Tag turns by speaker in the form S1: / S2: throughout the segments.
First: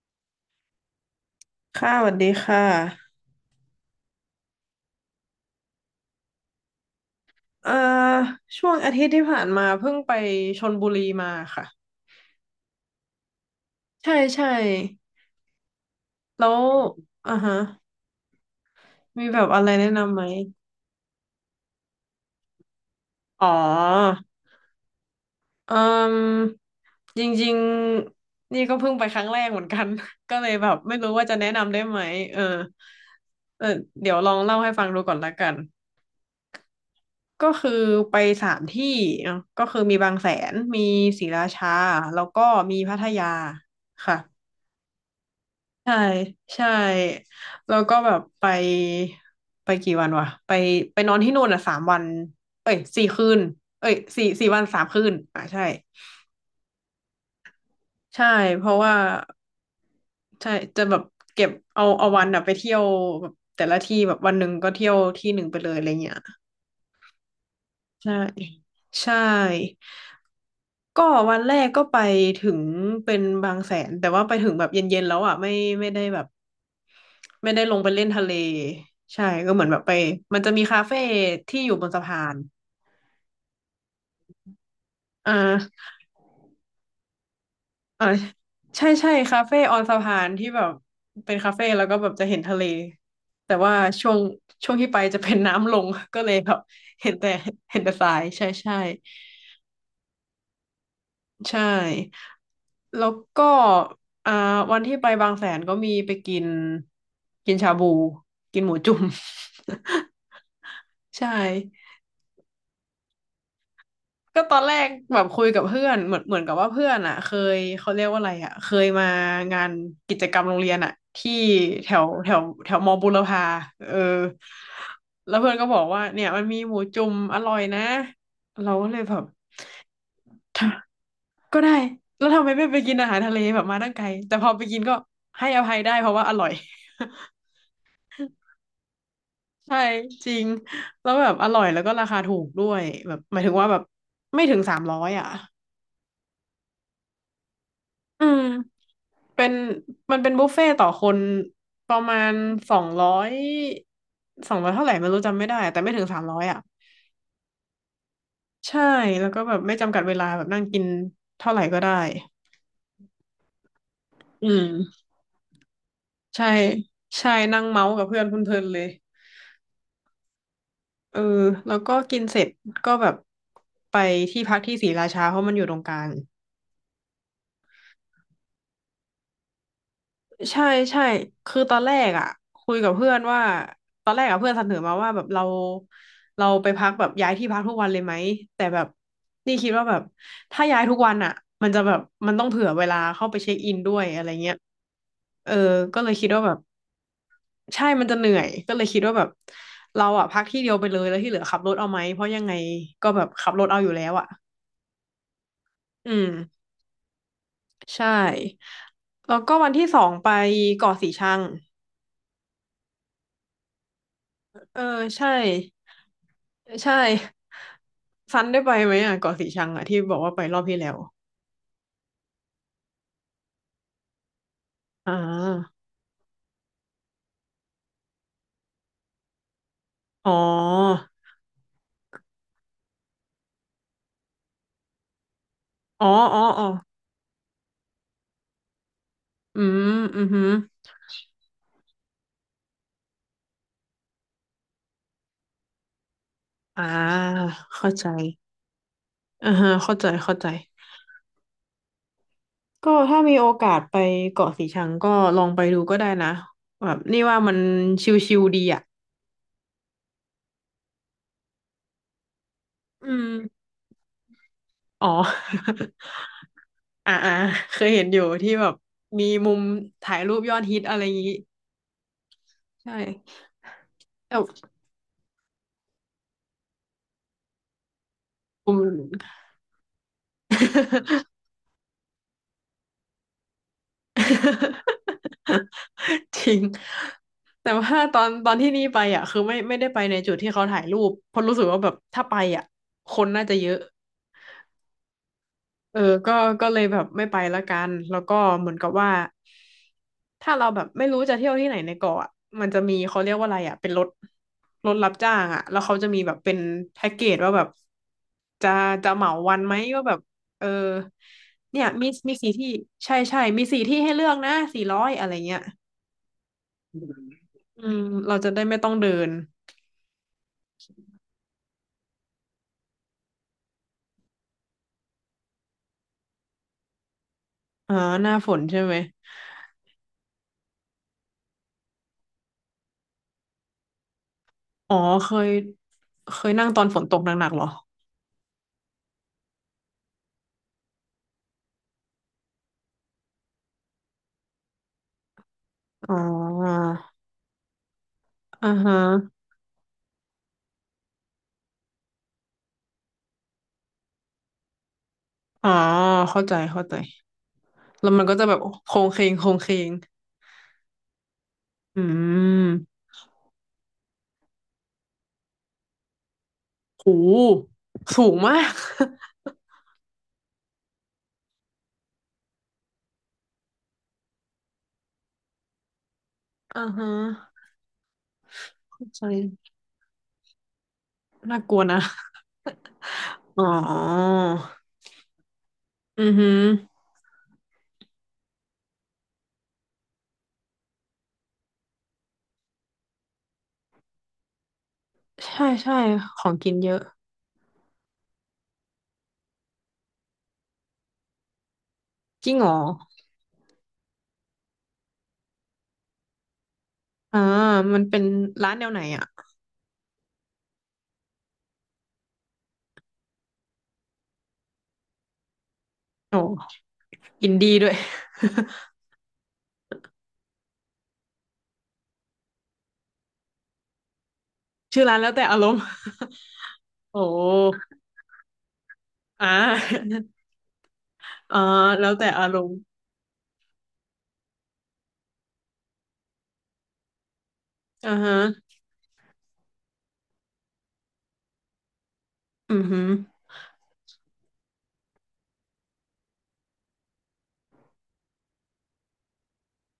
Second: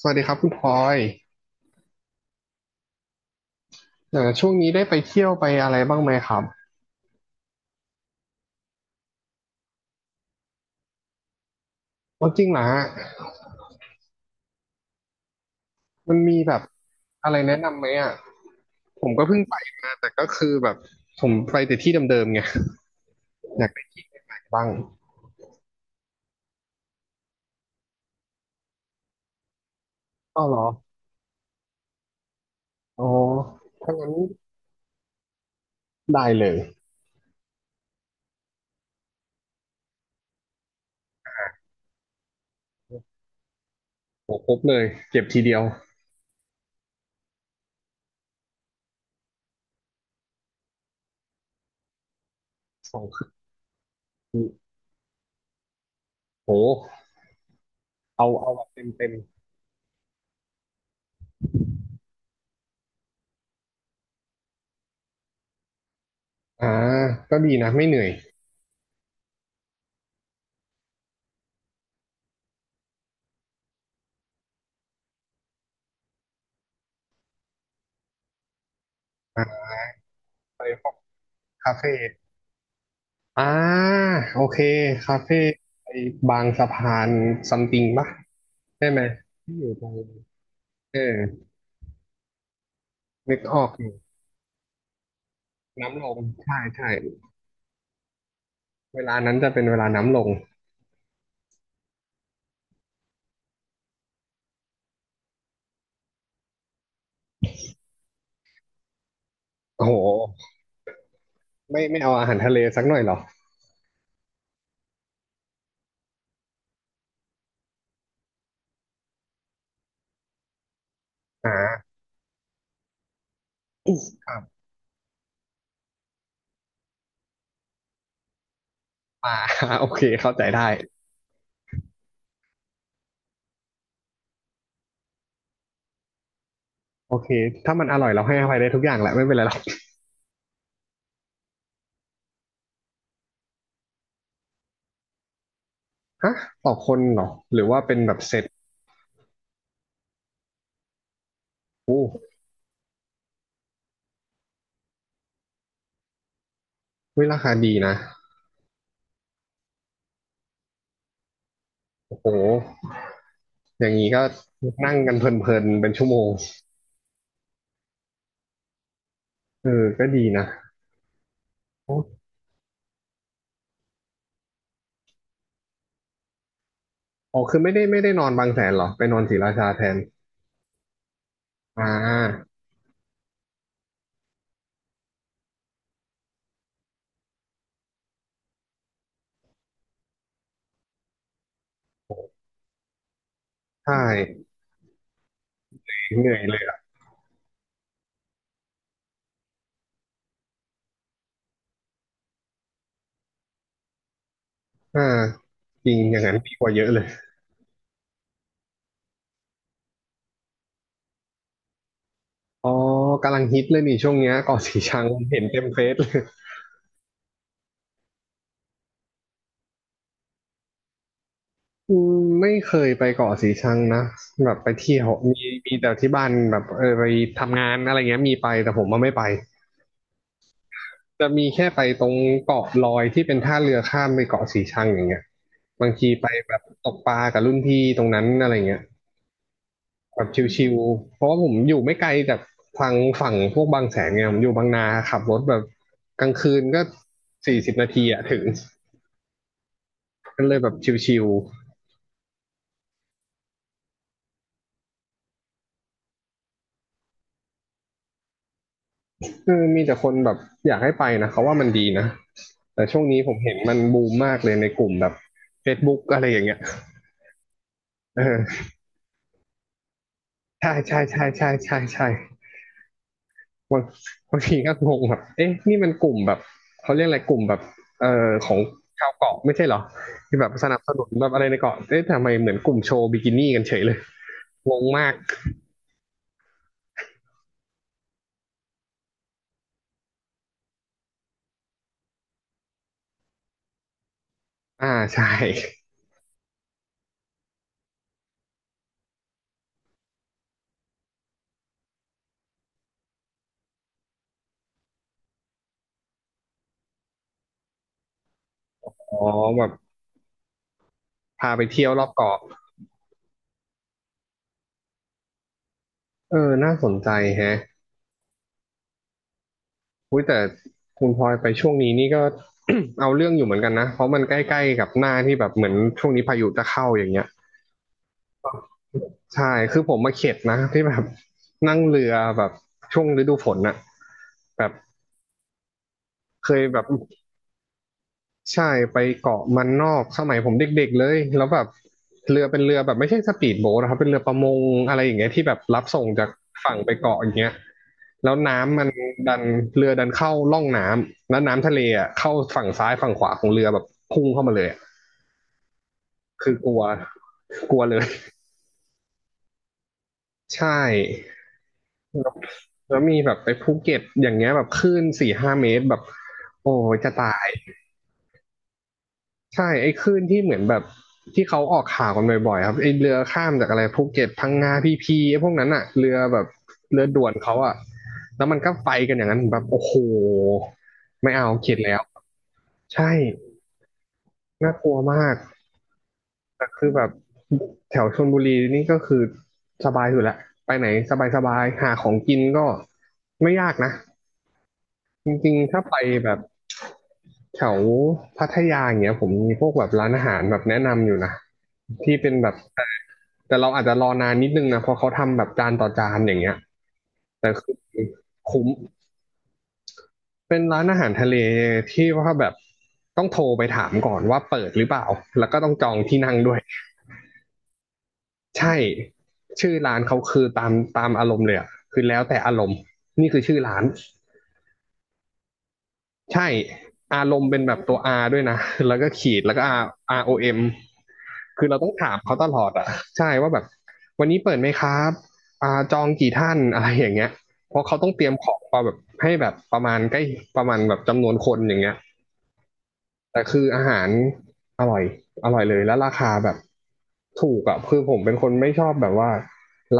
S1: สวัสดีครับคุณพลอย
S2: ค่ะสวัสดีค่ะ
S1: ช่วงนี้ได้ไปเที่ยวไปอะไรบ้างไหมครับ
S2: เอ่อช่วงอาทิตย์ที่ผ่านมาเพิ่งไปชลบุรีมาค่ะ
S1: อ๋อจริงเหรอฮะ
S2: ใช่ใช่
S1: มันมี
S2: แล้
S1: แบ
S2: ว
S1: บอะ
S2: อ่า
S1: ไร
S2: ฮะ
S1: แนะนำไหมอ่ะผมก็
S2: มี
S1: เพิ่
S2: แบ
S1: ง
S2: บ
S1: ไป
S2: อะไรแนะ
S1: มาแต่
S2: นำไหม
S1: ก็คือแบบผมไปแต่ที่เดิมๆไง
S2: อ๋
S1: อยากไป
S2: อ
S1: บ้าง
S2: เอ่มจริงๆนี่ก็เพิ่งไปครั้งแรกเหมือนกัน ก็
S1: อ้าว
S2: เลย
S1: เหรอ
S2: แบบไม่รู้ว่าจะแนะนำได้ไหมเออ
S1: อ๋อ
S2: เออ
S1: ถ้างั้
S2: เดี๋
S1: น
S2: ยวลองเล่าให้ฟังดูก่อนละกัน
S1: ได้เลย
S2: ก็คือไป3 ที่เนาะก็คือมีบางแสน มีศรีราชาแล้วก็มีพัทยาค่ะ
S1: โหครบเลยเก็บทีเดียว
S2: ใช่ใช่แล้วก็แบบไปกี่วันวะไปนอนที่นู่นอ่ะ3 วันเอ้ย
S1: สอง
S2: สี่
S1: คื
S2: คื
S1: น
S2: นเอ้ยสี่วันสามคืนอ่ะใช่
S1: โห
S2: ใช่
S1: เอาแบ
S2: เพ
S1: บ
S2: ราะ
S1: เต็ม
S2: ว่า
S1: เต็ม
S2: ใช่จะแบบเก็บเอาวันอ่ะไปเที่ยวแบบแต่ละที่แบบวันหนึ่งก็เที่ยวที่หนึ่งไปเลยอะไรเงี้ย
S1: อ่าก็ดีนะไม่เหนื่อย
S2: ใช่ใช่ก็วันแรกก็ไปถึงเป็นบางแสนแต่ว่าไปถึงแบบเย็นๆแล้วอ่ะไม่ได้แบบ ไม่ได้ลงไปเล่นทะเลใช่ก็
S1: อ่า
S2: เหมือนแบบไปมันจะ
S1: ไป
S2: มีคา
S1: พวก
S2: เฟ่ที่อ
S1: คา
S2: ยู่บน
S1: เฟ่
S2: สะพาน
S1: อ่าโอเคคา
S2: อ่
S1: เฟ่
S2: า
S1: ไอ้บางสะพานซัมติงปะ
S2: อ่าใช่
S1: ใช่ไหม
S2: ใช่คา
S1: ที่
S2: เฟ่
S1: อยู่
S2: ออ
S1: ต
S2: น
S1: รง
S2: สะพานที่แบบ
S1: เออ
S2: เป็นคาเฟ่แล้วก็แบบจะเห็นทะเล
S1: นึก
S2: แต่
S1: ออก
S2: ว่า
S1: อยู่
S2: ช่วงช่วงที่ไปจะเป็นน้ำลง
S1: น้ำล ง
S2: ก็เลยแบ
S1: ใช่
S2: บ
S1: ใช่
S2: เห็นแต่เห็นแต่ทรายใช่ใช่
S1: เวลานั้นจะเป็นเวลาน้ำลง
S2: ใช่แล้วก็อ่าวันที่ไปบางแสนก็มีไปกินกินชาบูกินหมูจุ่ม
S1: โอ้โห
S2: ใช่
S1: ไม่ไม่เอาอาหารทะเลสักหน่อยเหรอ
S2: ก็ตอนแรกแบบคุยกับเพื่อนเหมือนกับว่าเพื่อนอ่ะเคยเขาเรียกว่าอะไรอ่ะเคยมางานกิจกรรมโรงเรียนอ่ะที่
S1: อ
S2: แถ
S1: ่า
S2: วแถวแถวมอบุรพาเออ
S1: ครับ
S2: แล้วเพื่อนก็บอกว่าเนี่ยมันมีหมูจุ่มอร่อยนะเราก็เลยแบบ
S1: ปลา โอเคเข้าใจ
S2: ท
S1: ได้
S2: ำก็ได้แล้วทำไมไม่ไปกินอาหารทะเลแบบมาตั้งไกลแต่พอไปกินก็ให้อภัยได้เพราะว่าอร่อย
S1: โอเค ถ้ามันอร่อยเราให้อภัยได้ทุกอย่างแหละไม่เป็นไรหรอก
S2: ใช่จริงแล้วแบบอร่อยแล้วก็ราคาถูกด้วยแบบหมายถึงว่าแบบไม่ถึงสามร้อยอ่ะ
S1: ฮะต่อคนเหรอหรือว่าเป็นแบบ
S2: อื
S1: เซ็
S2: ม
S1: ต
S2: เป็นมันเป็นบุฟเฟ่ตต่อคนประมาณสองร้อยสองร้อยเท่าไหร่ไม่รู้จำไม่ได้แต่ไม่ถึงสามร้อยอ่ะ
S1: เฮ้ยราคาดีนะ
S2: ใช่แล้วก็แบบไม่จำกัดเวลาแบบนั่งกินเท่าไหร่ก็ได้
S1: โอ้โหอย่างนี้ก็
S2: อื
S1: นั่ง
S2: ม
S1: กันเพลินๆเป็นชั่วโมง
S2: ใช่ใช่นั่งเมาส์กับเพื่อนเพลินๆเลย
S1: เออก็ดีนะ
S2: เออแล้ว
S1: โอ
S2: ก็
S1: ้
S2: กินเสร็จก็แบบไปที่พักที่ศรีราชาเพราะมันอยู่ตรงกลาง
S1: อ๋อคือไม่ได้นอนบางแสนเหรอไปนอนศรีราชาแทน
S2: ใช่ใช่ คือตอ
S1: อ่
S2: นแรกอ่ะ
S1: า
S2: คุยกับเพื่อนว่าตอนแรกอ่ะเพื่อนเสนอมาว่าแบบเราไปพักแบบย้ายที่พักทุกวันเลยไหมแต่แบบนี่คิดว่าแบบถ้าย้ายทุกวันอ่ะมันจะแบบมันต้องเผื่อเวลาเข้าไปเช็คอิน
S1: ใช
S2: ด้วยอะไร
S1: ่
S2: เงี้ยเออก็เลย
S1: เห
S2: คิด
S1: นื่อ
S2: ว่า
S1: ย
S2: แบ
S1: เล
S2: บ
S1: ยอ่ะ
S2: ใช่มันจะเหนื่อยก็เลยคิดว่าแบบเราอ่ะพักที่เดียวไปเลยแล้วที่เหลือขับรถเอาไหมเพราะยังไงก็แบบขับรถเอาอยู่แล้วอ่ะ
S1: อ่าจริง
S2: อื
S1: อย่าง
S2: ม
S1: นั้นดีกว่าเยอะเลย
S2: ใช่แล้วก็วันที่สองไปเกาะสีชัง
S1: อ๋อกำลังฮิตเลยนี่ช่วงเนี้ยเกาะสี
S2: เออ
S1: ชัง
S2: ใช่
S1: เห็นเต็มเฟซเลย
S2: ใช่ ซันได้ไปไหมอ่ะเกาะสีชังอ่ะที่บอกว่าไปรอบที่แล้ว
S1: อืมไม่เคยไปเกาะสีชังนะแบบไปเที่ยว
S2: อ่
S1: มีมี
S2: า
S1: แต่ที่บ้านแบบเออไปทำงานอะไรเงี้ยมีไปแต่ผมมาไม่ไป
S2: อ๋อ
S1: จะมีแค่ไปตรงเกาะลอยที่เป็นท่าเรือข้ามไปเกาะสีชังอย่างเงี้ยบาง
S2: อ๋อ
S1: ทีไป
S2: อ๋อ
S1: แบบ
S2: อ๋อ
S1: ตกปลากับรุ่นพี่ตรงนั้นอะไรเงี้ย
S2: อืม
S1: แบ
S2: อือ
S1: บ
S2: หือ
S1: ชิวๆ เพราะว่าผมอยู่ไม่ไกลจากทางฝั่งพวกบางแสนไงผมอยู่บางนาขับรถแบบกลางคืนก็
S2: อ่า
S1: สี่สิบนา
S2: เข้า
S1: ที
S2: ใจ
S1: อะถึง
S2: อ่าฮะเข้าใจเข้า
S1: ก็
S2: ใจ
S1: เลยแบบชิว
S2: ก็ถ้ามีโอกาสไปเกาะสีชังก็ลองไปดูก็ได้นะแบบนี่ว่ามันชิลๆดีอ่ะ
S1: ๆคือมีแต่คนแบบอยากให้ไปนะเขาว่ามันดีนะแต่ช่วง
S2: อื
S1: นี้
S2: ม
S1: ผมเห็นมันบูมมากเลยในกลุ่มแบ
S2: อ๋อ
S1: บ Facebook อะไรอย่างเงี้ย
S2: อ่าอ่าเคยเห็นอยู่ที่
S1: เออ
S2: แบบมีมุมถ่ายรูปยอด
S1: ใช่
S2: ฮิตอะ
S1: ใช่
S2: ไรอย่าง
S1: ใช่
S2: งี้
S1: ใช่ใช่ใช่
S2: ใช่
S1: บาง บางที
S2: แต่
S1: ก็งงแบบเอ๊ะนี่มันกลุ่มแบบเขาเรียกอะไรกลุ่มแบบของ
S2: ผม
S1: ชาวเกาะไม่ใช่เหรอที่แบบสนับสนุนแบ บอะไรในเกาะเอ๊ะทำไมเหมือนกลุ่มโชว์บิกินี่กันเฉยเลย งงมาก
S2: จริงแต่ว่าตอนที่นี่ไปอ่ะคือไม่ได้ไปในจุดที่เขาถ่ายรูปเพราะรู้สึกว่าแบบถ้าไปอ่ะคนน่าจะเยอะ
S1: อ่าใช่
S2: เออก็ก็เลยแบบไม่ไปละกันแล้วก็เหมือนกับว่าถ้าเราแบบไม่รู้จะเที่ยวที่ไหนในเกาะอะมันจะมีเขาเรียกว่าอะไรอ่ะเป็นรถรถรับจ้างอ่ะแล้วเขาจะมีแบบเป็นแพ็กเกจว่าแบบจะจะ
S1: อ๋อ
S2: เหมาวัน
S1: แบบ
S2: ไหมว่าแบบเออ
S1: พาไป
S2: เนี่
S1: เที่
S2: ย
S1: ยวรอ
S2: มี
S1: บ
S2: มี
S1: เกาะ
S2: สี่ที่ใช่ใช่มีสี่ที่ให้เลือกนะ400อะไรเงี้ย
S1: เออน่าสนใจแฮะ
S2: อืมเราจะได้ไม่ต้องเดิน
S1: อุ้ยแต่คุณพลอยไปช่วงนี้นี่ก็ เอาเรื่องอยู่เหมือนกันนะเพราะมันใกล้ๆกับหน้าที่แบบเหมือนช่วงนี้พายุจะเข้าอย่างเงี้ย
S2: อ่าหน้าฝนใช่ไหม
S1: ใช่คือผมมาเข็ดนะที่แบบนั่งเรือแบบช่วงฤดูฝนน่ะแบบ
S2: อ๋อเคยเค
S1: เค
S2: ย
S1: ย
S2: นั่ง
S1: แบ
S2: ตอ
S1: บ
S2: นฝนตกหนักๆเหรอ
S1: ใช่ไปเกาะมันนอกสมัยผมเด็กๆเลยแล้วแบบเรือเป็นเรือแบบไม่ใช่สปีดโบ๊ทนะครับเป็นเรือประมงอะไรอย่างเงี้ยที่แบบรับส่ง
S2: อ๋
S1: จากฝั่ง
S2: อ
S1: ไปเกาะอย่างเงี้ยแล้ว
S2: อ่า
S1: น้ำมัน
S2: ฮะ
S1: ดันเรือดันเข้าล่องน้ำแล้วน้ำทะเลอ่ะเข้าฝั่งซ้ายฝั่งขวาของเรือแบบพุ่งเข้ามาเลยอะ
S2: อ๋อเข้า
S1: คื
S2: ใจ
S1: อกลัว
S2: เข้าใจ
S1: กลัวเลย
S2: แล้วมันก็จะแบบโค้งเคงโค้งเคง
S1: ใช่
S2: อื
S1: แล้วแล้
S2: ม
S1: วมีแบบไปภูเก็ตอย่างเงี้ยแบบคลื่น4-5 เมตรแบบโอ้ยจะ
S2: โ
S1: ตาย
S2: หสูงมาก
S1: ใช่ไอ้คลื่นที่เหมือนแบบที่เขาออกข่าวกันบ่อยๆครับไอ้เรือข้ามจากอะไรภูเก็ตพังงาพีพีไอ้พวกนั้นอะเรือแบบ
S2: อ่า
S1: เรือ
S2: ฮะ
S1: ด่วนเขาอะแล้วมันก็ไป
S2: เข้า
S1: กันอ
S2: ใจ
S1: ย่างนั้นแบบโอ้โหไม่เอา
S2: น่าก
S1: เข็ด
S2: ลัว
S1: แล้
S2: นะ
S1: วใช่
S2: อ๋อ
S1: น่ากลัวมาก
S2: อือหือ
S1: แต่คือแบบแถวชลบุรีนี่ก็คือสบายอยู่แล้วไปไหนสบายๆหาของกินก็ไม่ยากนะ จริง
S2: ใช่
S1: ๆ ถ้าไป
S2: ใช่
S1: แบบ
S2: ของกินเยอะ
S1: แถวพัทยาอย่างเงี้ยผมมีพวกแบบร้านอาหารแบบแนะนำอยู่นะที่เป็นแบ
S2: จริ
S1: บ
S2: งเหรอ
S1: แต่แต่เราอาจจะรอนานนิดนึงนะเพราะเขาทำแบบจานต่อจานอย่างเงี้ย
S2: อ่า
S1: แต่คือ
S2: มันเป็น
S1: คุ้ม
S2: ร้านแนวไหนอ่ะ
S1: เป็นร้านอาหารทะเลที่ว่าแบบต้องโทรไปถามก่อนว่าเปิดหรือเปล่าแล้วก็ต้องจองที่นั่งด้วย
S2: โอ้กินดีด้วย
S1: ใช่ชื่อร้านเขาคือตามอารมณ์เลยอะคือแล้วแต่อารมณ์นี่คือชื่อร้าน
S2: ชื่อร้านแล้วแต่อารมณ์
S1: ใช่
S2: โอ
S1: อารมณ์เป็นแบบ
S2: ้
S1: ตัว R ด้วยนะ แล้วก็ขีด
S2: อ่
S1: แล้วก็ R
S2: า
S1: ROM
S2: อ่า
S1: คือเราต้อง
S2: แล้
S1: ถา
S2: ว
S1: ม
S2: แต่
S1: เขา
S2: อา
S1: ต
S2: ร
S1: ลอ
S2: ม
S1: ด
S2: ณ์
S1: อ่ะใช่ว่าแบบวันนี้เปิดไหมครับอ่าจองกี่ท่านอะไรอย่างเงี้ยเพราะเขาต้อ
S2: อ่า
S1: งเตรีย
S2: ฮะ
S1: มของมาแบบให้แบบประมาณใกล้ประมาณแบบจำนวนคนอย่างเงี้ย
S2: อือหือ
S1: แต่คืออาหารอร่อยอร่อยเลยแล้วราคาแบบถูกอ่ะคือผมเป็นคนไม่ชอบแบบว่า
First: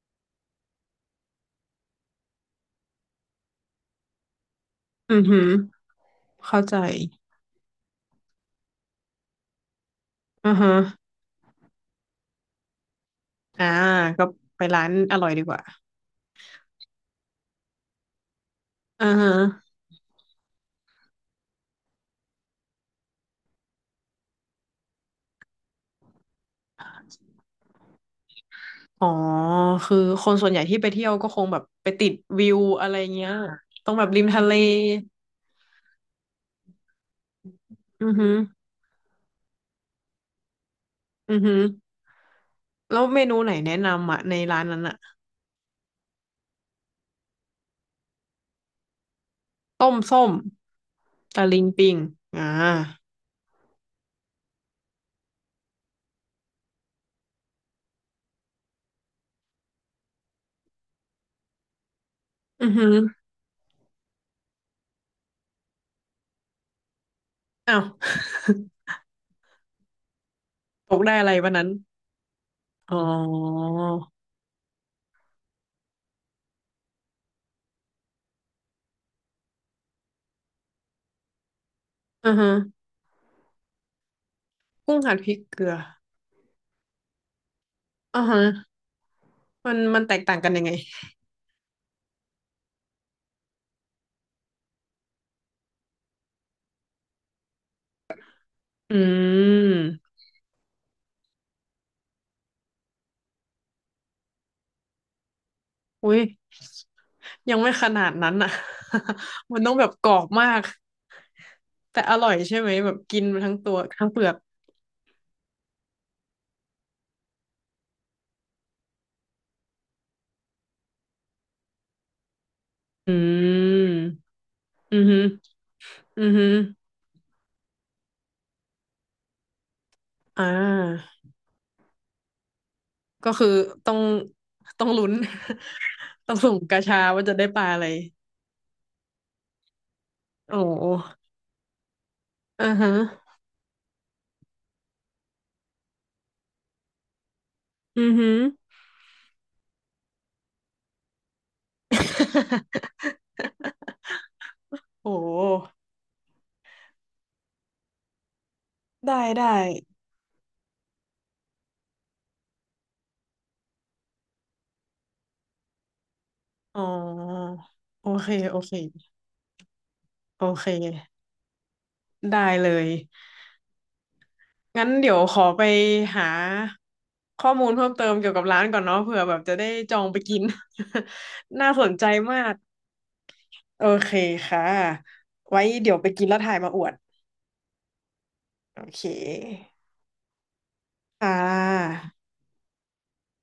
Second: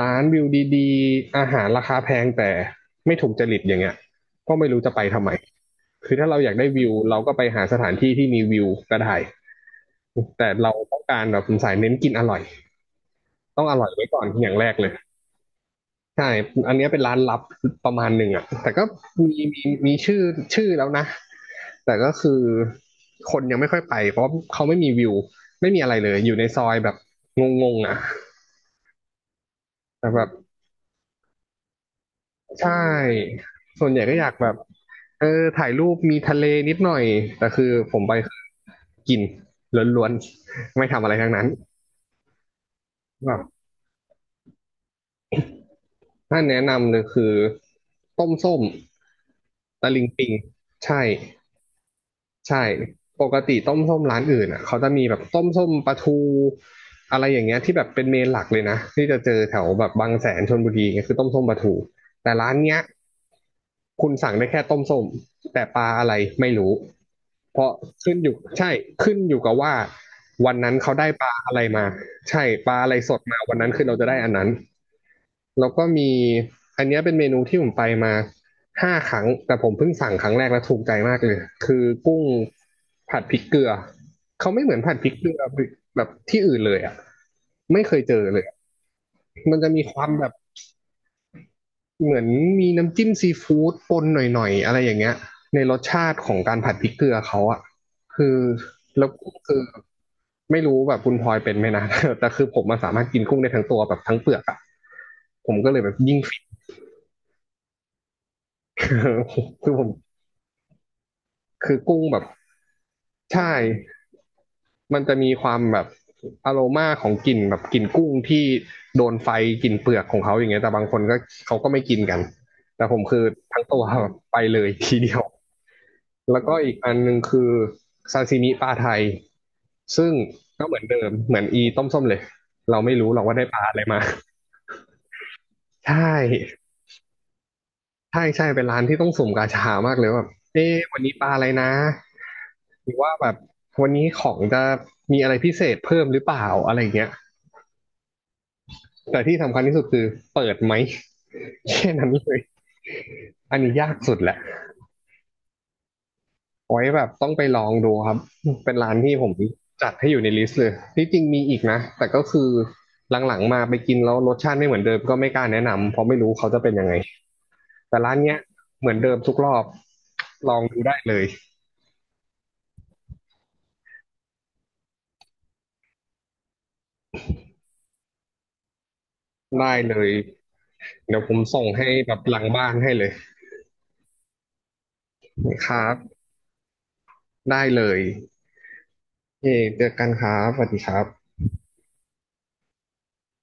S1: ร้านวิวดีๆอาหารราคาแพงแต่ไม่ถูกจริตอย่างเงี้ยก็ไม่รู้จะไป
S2: อื
S1: ทำ
S2: อ
S1: ไม
S2: หือ
S1: คือถ้าเราอยาก
S2: เข้า
S1: ได้
S2: ใจ
S1: วิวเราก็ไปหาสถานที่ที่มีวิวก็ได้แต่
S2: อ่า
S1: เรา
S2: ฮะ
S1: ต้องการแบบสายเน้นกินอร่อยต้อ
S2: อ่า
S1: งอร่อยไว้ก่อ
S2: ก็
S1: นอย่าง
S2: ไป
S1: แรก
S2: ร้า
S1: เล
S2: น
S1: ย
S2: อร่อยดีกว่า
S1: ใช่อันเนี้ยเป็นร้านลับประมาณหนึ่งอ่ะแต่ก็
S2: อ่าฮะ
S1: มีมีมีชื่อแล้วนะแต่ก็คือคนยังไม่ค่อยไปเพราะเขาไม่มีวิวไม่มีอะไรเลยอยู่ในซอยแบบงงๆอ่ะ
S2: อ๋อคือ
S1: แต่แบ
S2: ค
S1: บ
S2: นส่วนใหญ่ที่ไปเที่ยวก็คงแบบไปติดวิว
S1: ใช่
S2: อะไรเงี้ย
S1: ส่
S2: ต้
S1: วน
S2: อง
S1: ใหญ่
S2: แบบ
S1: ก็
S2: ริ
S1: อ
S2: ม
S1: ยาก
S2: ทะ
S1: แบ
S2: เล
S1: บเออถ่ายรูปมีทะเลนิดหน่อยแต่คือผม
S2: อื
S1: ไป
S2: อหือ
S1: คือกินล้วนๆไม่ทำอะไรทั้ง
S2: อือ
S1: นั้น
S2: หือแล้วเมนู
S1: แบบ
S2: ไหนแนะนำอ่ะในร้านนั้นอ่ะ
S1: ถ้าแนะนำเลยคือต้มส้ม
S2: ต้
S1: ตะ
S2: ม
S1: ลิง
S2: ส้
S1: ปิง
S2: ม
S1: ใช่
S2: ตะลิงปิงอ่
S1: ใช่
S2: า
S1: ปกติต้มส้มร้านอื่นอ่ะเขาจะมีแบบต้มส้มปลาทูอะไรอย่างเงี้ยที่แบบเป็นเมนหลักเลยนะที่จะเจอแถวแบบบางแสนชลบุรีเงี้ยคือต้มส้มปลาทูแต่ร้าน
S2: อือ
S1: เนี้ย
S2: หือ
S1: คุณสั่งได้แค่ต้มส้มแต่ปลาอะไรไม่รู้เพราะ
S2: อ้าว
S1: ขึ้นอยู่ใช่ ขึ้นอยู่กับว่าวันนั้นเขา
S2: ตก
S1: ได้
S2: ได้
S1: ป
S2: อะไร
S1: ลา
S2: วั
S1: อะ
S2: น
S1: ไร
S2: นั้น
S1: มาใช่ปลาอะ
S2: อ๋
S1: ไร
S2: อ
S1: สดมาวันนั้นคือเราจะได้อันนั้นแล้วก็มีอันเนี้ยเป็นเมนูที่ผมไปมา 5 ครั้งแต่ผมเพิ่งสั่งครั้งแรกแล้วถูกใจมากเลยคือกุ้ง
S2: อือฮะ
S1: ผัดพริกเกลือเขาไม่เหมือนผัด
S2: กุ้ง
S1: พริก
S2: หั่น
S1: เก
S2: พ
S1: ลื
S2: ริก
S1: อ
S2: เกลือ
S1: แบบที่อื่นเลยอ่ะไม่เคยเจ
S2: อือ
S1: อเล
S2: ฮะ
S1: ยมันจะ
S2: มัน
S1: มีค
S2: มัน
S1: วาม
S2: แตก
S1: แบบ
S2: ต่างกันยังไง
S1: เหมือนมีน้ำจิ้มซีฟู้ดปนหน่อยๆอะไรอย่างเงี้ยในรสชาติของการผัดพริกเกลือเขาอ่ะคือ
S2: อื
S1: แล้วกุ้งคือ
S2: ม
S1: ไม่รู้แบบคุณพลอยเป็นไหมนะ แต่คือผมมันสามารถกินกุ้งได้ทั้งตัวแบบทั้งเปลือกอ่ะผมก็เลยแบบ
S2: อุ้
S1: ยิ่ง
S2: ย
S1: ฟิน
S2: ยังไม่ขนาดนั้นอ่ะ มั น
S1: คื
S2: ต้
S1: อ
S2: อง
S1: ผ
S2: แบ
S1: ม
S2: บกรอบมาก
S1: คือกุ้
S2: แต่
S1: ง
S2: อ
S1: แบบ
S2: ร่อยใช่ไหมแบบกินไป
S1: ใช่
S2: ทั้งตัวทั้งเปลือก
S1: มันจะมีความแบบอโรมาของกลิ่นแบบกลิ่นกุ้งที่โดนไฟกลิ่นเปลือกของเขาอย่างเงี้ยแต่บางคนก็เขาก็ไม่กินกันแต่ผม
S2: อื
S1: คือทั้งตัวแบบไป
S2: ม
S1: เลยที
S2: อือ
S1: เดีย
S2: ฮึ
S1: ว
S2: อือ
S1: แล้ว
S2: ฮึ
S1: ก็อีกอันหนึ่งคือซาซิมิปลาไทยซึ่ง
S2: อ่
S1: ก็เหมือนเดิ
S2: า
S1: มเหมือนอีต้มส้มเลยเราไม่รู้หรอก
S2: ก็
S1: ว่าได้
S2: คือ
S1: ปลาอะไร
S2: ต้อ
S1: มา
S2: งต้องลุ้น
S1: ใช
S2: ต้องสุ่ม
S1: ่
S2: กาชาว่าจะได้ปลาอะไร
S1: ใช่ใช่เป็นร้านที่ต้องสุ่มกาชามากเลยว่าแบบ
S2: โอ
S1: เอ๊ะวันนี้
S2: ้
S1: ปลาอะไรนะ
S2: อือ
S1: ห
S2: ฮะ
S1: รือว่าแบบวันนี้ของจะมีอะไรพิเศษเพิ่มหรือเปล่าอะไรเงี้ย
S2: อือฮึ
S1: แต่ที่สำคัญที่สุดคือเปิดไหม แค่นั้นเลยอันนี้ยาก สุดแหละ
S2: โอ้
S1: ไว้แบบต้องไปลองดูครับเป็นร้านที่
S2: ได้
S1: ผม
S2: ได้
S1: จัดให้อยู่ในลิสต์เลยที่จริงมีอีกนะแต่ก็คือหลังๆมาไปกินแล้วรสชาติไม่เหมือนเดิมก็ไม่กล้าแนะนำเพราะไม่รู้เขาจะเป็น
S2: อ๋อ
S1: ยังไงแต่
S2: โอ
S1: ร้าน
S2: เค
S1: เนี้ย
S2: โอเค
S1: เหมือนเดิมทุกรอบ
S2: โอ
S1: ลอง
S2: เค
S1: ดูได้เลย
S2: ได้เลยงั้นเดี๋ยวขอไปหาข้อมูลเพิ่มเติมเกี่ยวกับร้านก่อนเนาะเผื่อแบบจะได้
S1: ได้
S2: จ
S1: เล
S2: อง
S1: ย
S2: ไปกิน
S1: เดี๋ยวผม ส่ง
S2: น่าส
S1: ให้
S2: นใจ
S1: แบบห
S2: มา
S1: ลัง
S2: ก
S1: บ้านให้เลย
S2: โอเคค่ะไว้
S1: ครั
S2: เดี๋ยวไป
S1: บ
S2: กินแล้วถ่ายมาอวด
S1: ได้เลย
S2: โอเค
S1: เเจอกันครับสวัสดีครับ
S2: ค่ะ